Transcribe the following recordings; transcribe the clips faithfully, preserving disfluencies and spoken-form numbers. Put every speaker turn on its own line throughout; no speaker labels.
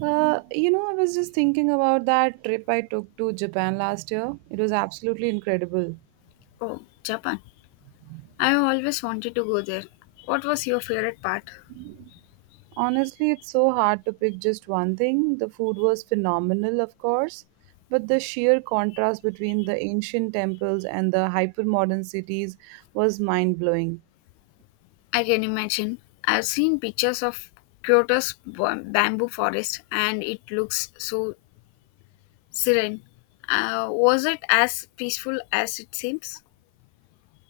Uh, you know, I was just thinking about that trip I took to Japan last year. It was absolutely incredible.
Oh, Japan. I always wanted to go there. What was your favorite part?
Honestly, it's so hard to pick just one thing. The food was phenomenal, of course, but the sheer contrast between the ancient temples and the hypermodern cities was mind-blowing.
I can imagine. I've seen pictures of Kyoto's ba- bamboo forest, and it looks so serene. Uh, was it as peaceful as it seems?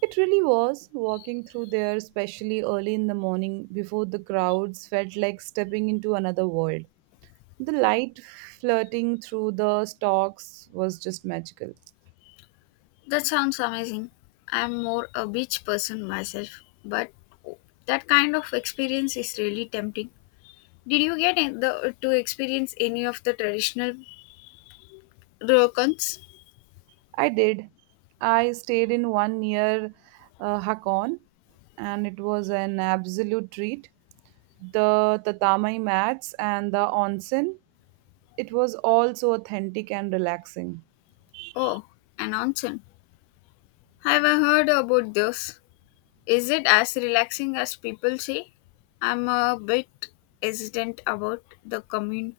It really was. Walking through there, especially early in the morning before the crowds, felt like stepping into another world. The light flirting through the stalks was just magical.
That sounds amazing. I'm more a beach person myself, but that kind of experience is really tempting. Did you get in the, to experience any of the traditional ryokans?
I did. I stayed in one near uh, Hakon, and it was an absolute treat. The tatami mats and the onsen, it was all so authentic and relaxing.
Oh, an onsen. Have I heard about this? Is it as relaxing as people say? I'm a bit hesitant about the commun-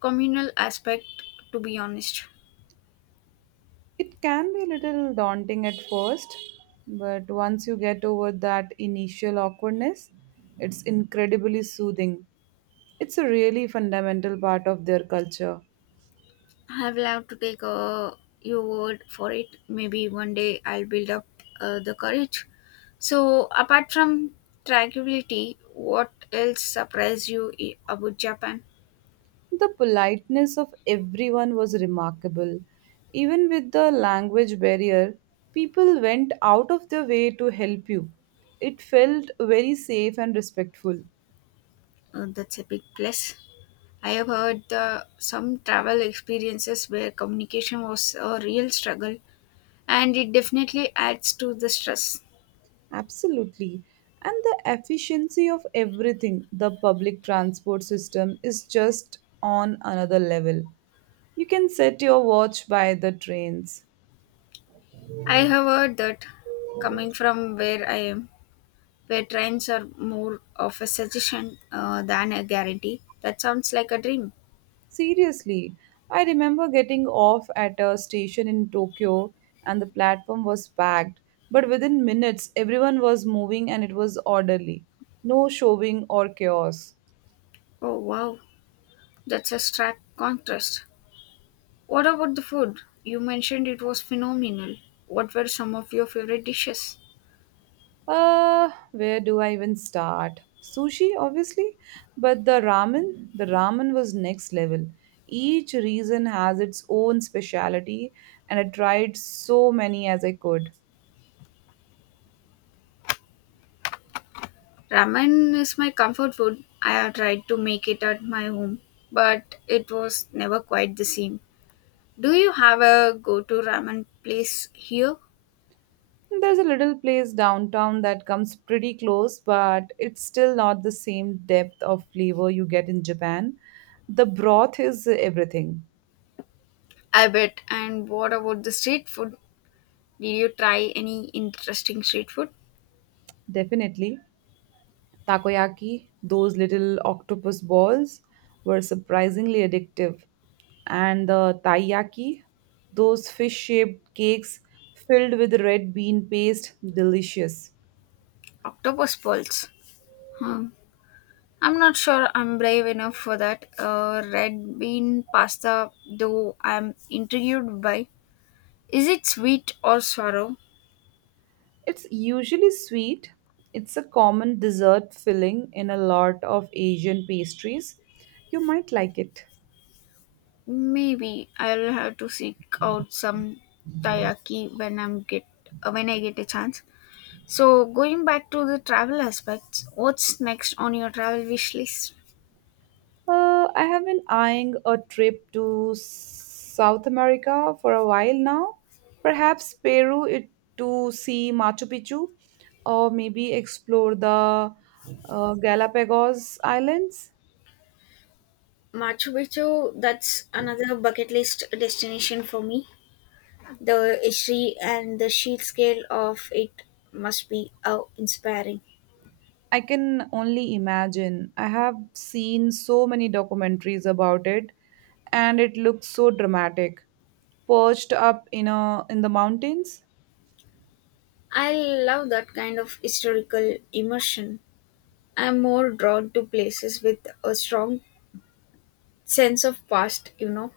communal aspect, to be honest.
It can be a little daunting at first, but once you get over that initial awkwardness, it's incredibly soothing. It's a really fundamental part of their culture.
I will have to take uh, your word for it. Maybe one day I'll build up uh, the courage. So, apart from tranquility, what else surprised you i- about Japan?
The politeness of everyone was remarkable. Even with the language barrier, people went out of their way to help you. It felt very safe and respectful.
Uh, that's a big plus. I have heard the, some travel experiences where communication was a real struggle, and it definitely adds to the stress.
Absolutely. And the efficiency of everything, the public transport system is just on another level. You can set your watch by the trains.
I have heard that coming from where I am, where trains are more of a suggestion uh, than a guarantee, that sounds like a dream.
Seriously, I remember getting off at a station in Tokyo and the platform was packed, but within minutes everyone was moving and it was orderly. No shoving or chaos.
Oh wow, that's a stark contrast. What about the food? You mentioned it was phenomenal. What were some of your favorite dishes?
Uh, where do I even start? Sushi, obviously, but the ramen, the ramen was next level. Each region has its own specialty, and I tried so many as I could.
Ramen is my comfort food. I have tried to make it at my home, but it was never quite the same. Do you have a go to ramen place here?
There's a little place downtown that comes pretty close, but it's still not the same depth of flavor you get in Japan. The broth is everything,
I bet. And what about the street food? Did you try any interesting street food?
definitely. Takoyaki, those little octopus balls, were surprisingly addictive. And the taiyaki, those fish shaped cakes filled with red bean paste, delicious.
Octopus balls. Hmm. I'm not sure I'm brave enough for that. Uh, red bean pasta, though, I'm intrigued by. Is it sweet or sour?
It's usually sweet. It's a common dessert filling in a lot of Asian pastries. You might like it.
Maybe I'll have to seek out some taiyaki when I'm get uh, when I get a chance. So going back to the travel aspects, what's next on your travel wish list?
Uh, I have been eyeing a trip to South America for a while now. Perhaps Peru it, to see Machu Picchu or maybe explore the uh, Galapagos Islands.
Machu Picchu, that's another bucket list destination for me. The history and the sheer scale of it must be awe inspiring.
I can only imagine. I have seen so many documentaries about it, and it looks so dramatic, perched up in a in the mountains.
I love that kind of historical immersion. I'm more drawn to places with a strong sense of past, you know.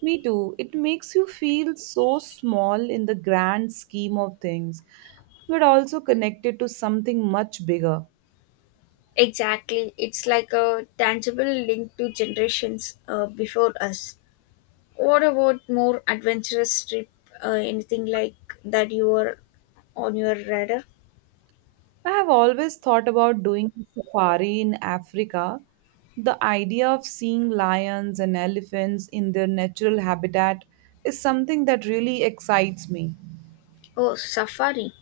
Me too. It makes you feel so small in the grand scheme of things, but also connected to something much bigger.
Exactly. It's like a tangible link to generations uh, before us. What about more adventurous trip? Uh, anything like that you were on your radar?
I have always thought about doing a safari in Africa. The idea of seeing lions and elephants in their natural habitat is something that really excites me.
Oh, safari.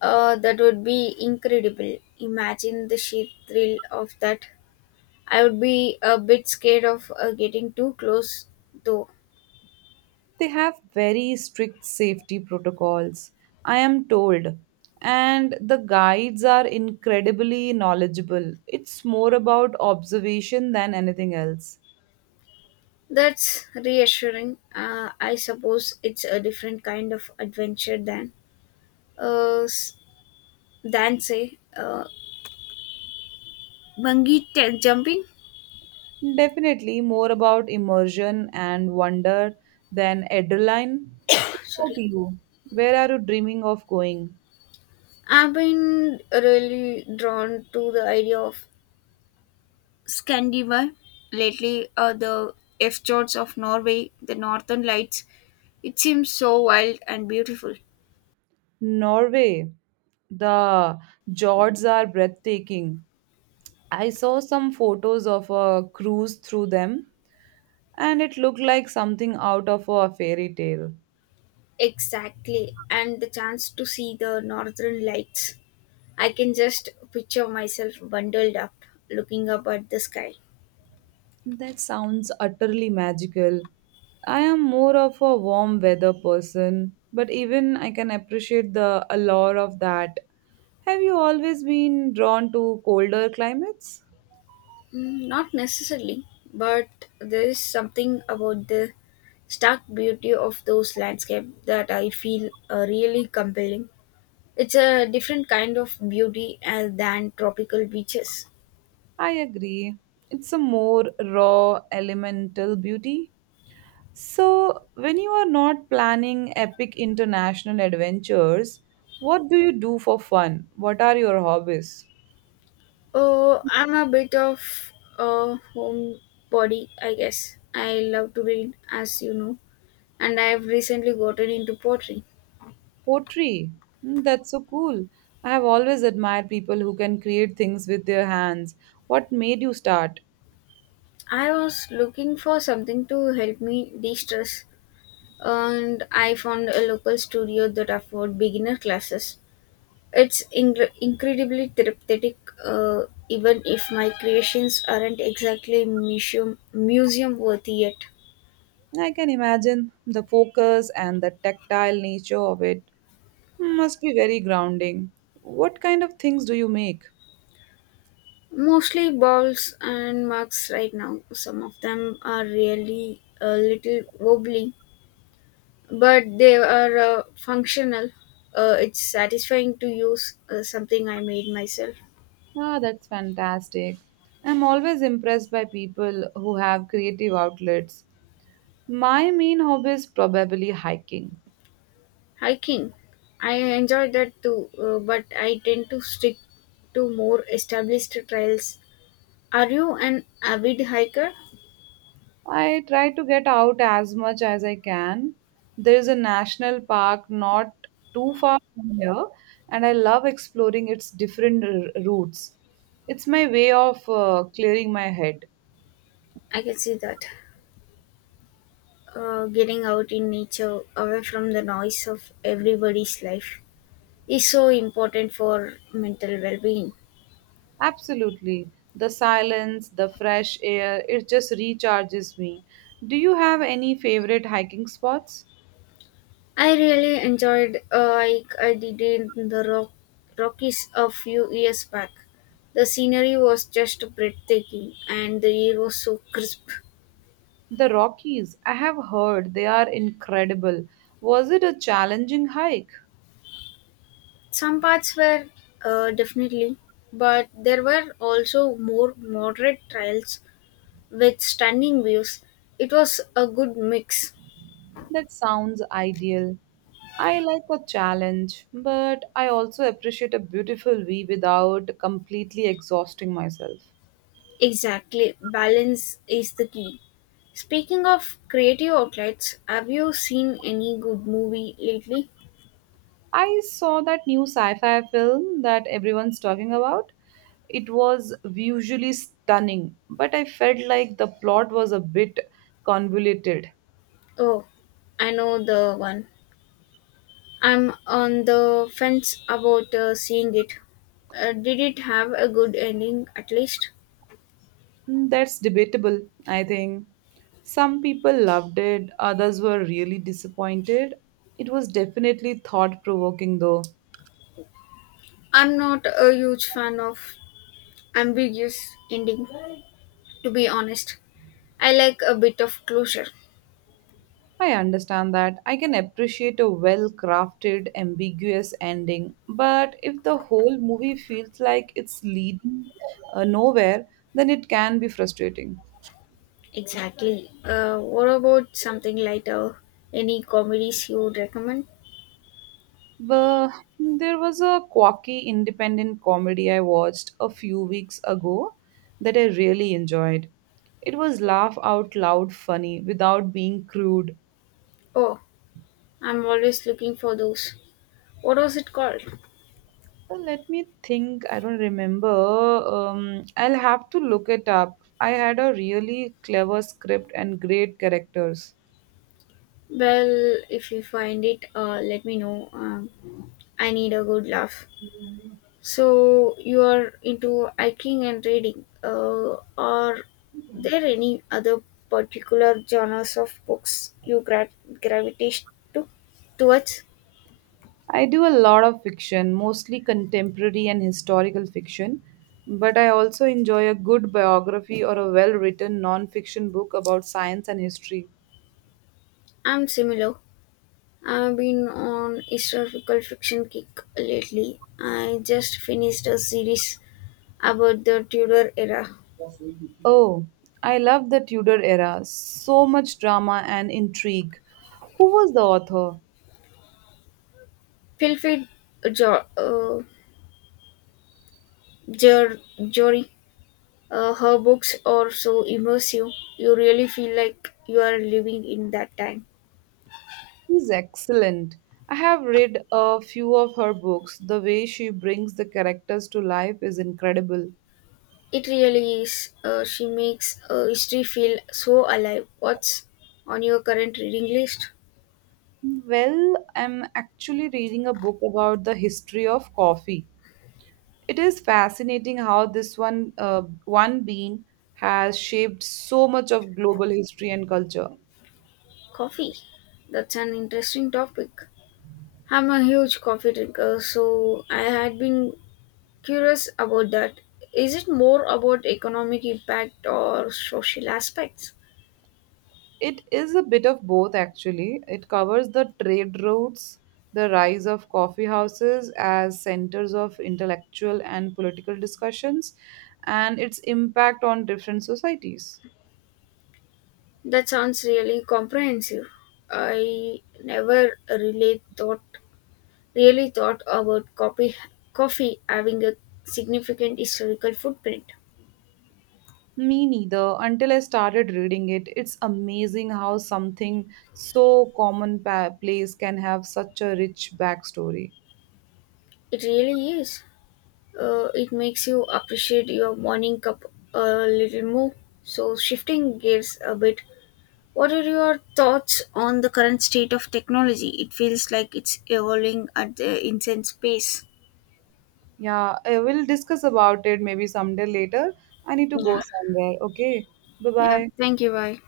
Uh, that would be incredible. Imagine the sheer thrill of that. I would be a bit scared of uh, getting too close, though.
They have very strict safety protocols, I am told, and the guides are incredibly knowledgeable. It's more about observation than anything else.
That's reassuring. Uh, I suppose it's a different kind of adventure than, uh, s- than say, uh, bungee t- jumping.
Definitely more about immersion and wonder than adrenaline. What about
Sorry.
you? Where are you dreaming of going?
I've been really drawn to the idea of Scandinavia, lately uh, the F fjords of Norway, the northern lights. It seems so wild and beautiful.
Norway. The fjords are breathtaking. I saw some photos of a cruise through them, and it looked like something out of a fairy tale.
Exactly, and the chance to see the northern lights. I can just picture myself bundled up, looking up at the sky.
That sounds utterly magical. I am more of a warm weather person, but even I can appreciate the allure of that. Have you always been drawn to colder climates?
Mm, not necessarily, but there is something about the stark beauty of those landscapes that I feel uh, really compelling. It's a different kind of beauty uh, than tropical beaches.
I agree. It's a more raw, elemental beauty. So, when you are not planning epic international adventures, what do you do for fun? What are your hobbies?
Oh, I'm a bit of a homebody, I guess. I love to read, as you know, and I've recently gotten into poetry.
Pottery. Mm, that's so cool. I have always admired people who can create things with their hands. What made you start?
I was looking for something to help me de stress, and I found a local studio that offered beginner classes. It's ingr incredibly therapeutic, uh, even if my creations aren't exactly museum museum worthy yet.
I can imagine the focus and the tactile nature of it must be very grounding. What kind of things do you make?
Mostly balls and mugs right now. Some of them are really a little wobbly, but they are uh, functional. Uh, it's satisfying to use uh, something I made myself.
Ah, that's fantastic. I'm always impressed by people who have creative outlets. My main hobby is probably hiking.
Hiking, I enjoy that too, uh, but I tend to stick to more established trails. Are you an avid hiker?
I try to get out as much as I can. There is a national park not too far from here, and I love exploring its different r- routes. It's my way of uh, clearing my head.
I can see that. Uh, getting out in nature away from the noise of everybody's life is so important for mental well-being.
Absolutely. The silence, the fresh air, it just recharges me. Do you have any favorite hiking spots?
I really enjoyed uh, I, I did in the rock, Rockies a few years back. The scenery was just breathtaking and the air was so crisp.
The Rockies, I have heard they are incredible. Was it a challenging hike?
Some parts were uh, definitely, but there were also more moderate trails with stunning views. It was a good mix.
That sounds ideal. I like a challenge, but I also appreciate a beautiful view without completely exhausting myself.
Exactly, balance is the key. Speaking of creative outlets, have you seen any good movie lately?
I saw that new sci-fi film that everyone's talking about. It was visually stunning, but I felt like the plot was a bit convoluted.
Oh, I know the one. I'm on the fence about uh, seeing it. Uh, did it have a good ending at least?
Mm, that's debatable, I think. Some people loved it, others were really disappointed. It was definitely thought provoking though.
I'm not a huge fan of ambiguous ending, to be honest. I like a bit of closure.
I understand that. I can appreciate a well crafted, ambiguous ending, but if the whole movie feels like it's leading uh, nowhere, then it can be frustrating.
Exactly. Uh, what about something lighter? Any comedies you would recommend?
But there was a quirky independent comedy I watched a few weeks ago that I really enjoyed. It was laugh out loud funny without being crude.
Oh, I'm always looking for those. What was it called?
Well, let me think. I don't remember. Um, I'll have to look it up. I had a really clever script and great characters.
Well, if you find it, uh, let me know. Um, I need a good laugh. So you are into hiking and reading. Uh, are there any other particular genres of books you gra- gravitate to towards?
I do a lot of fiction, mostly contemporary and historical fiction, but I also enjoy a good biography or a well written non fiction book about science and history.
I'm similar. I've been on historical fiction kick lately. I just finished a series about the Tudor era.
Oh, I love the Tudor era. So much drama and intrigue. Who was the author?
Feel free, uh, jo- uh, Jer- Jory. Uh, her books are so immersive. You really feel like you are living in that time.
She's excellent. I have read a few of her books. The way she brings the characters to life is incredible.
It really is. Uh, she makes uh, history feel so alive. What's on your current reading list?
Well, I'm actually reading a book about the history of coffee. It is fascinating how this one uh, one bean has shaped so much of global history and culture.
Coffee. That's an interesting topic. I'm a huge coffee drinker, so I had been curious about that. Is it more about economic impact or social aspects?
It is a bit of both, actually. It covers the trade routes, the rise of coffee houses as centers of intellectual and political discussions, and its impact on different societies.
That sounds really comprehensive. I never really thought really thought about coffee coffee having a significant historical footprint.
Me neither, until I started reading it. It's amazing how something so commonplace can have such a rich backstory.
It really is. Uh, it makes you appreciate your morning cup a little more. So shifting gears a bit, what are your thoughts on the current state of technology? It feels like it's evolving at the insane pace.
Yeah, I will discuss about it maybe someday later. I need to go
Yeah.
somewhere. Okay, bye
Yeah.
bye.
Thank you. Bye.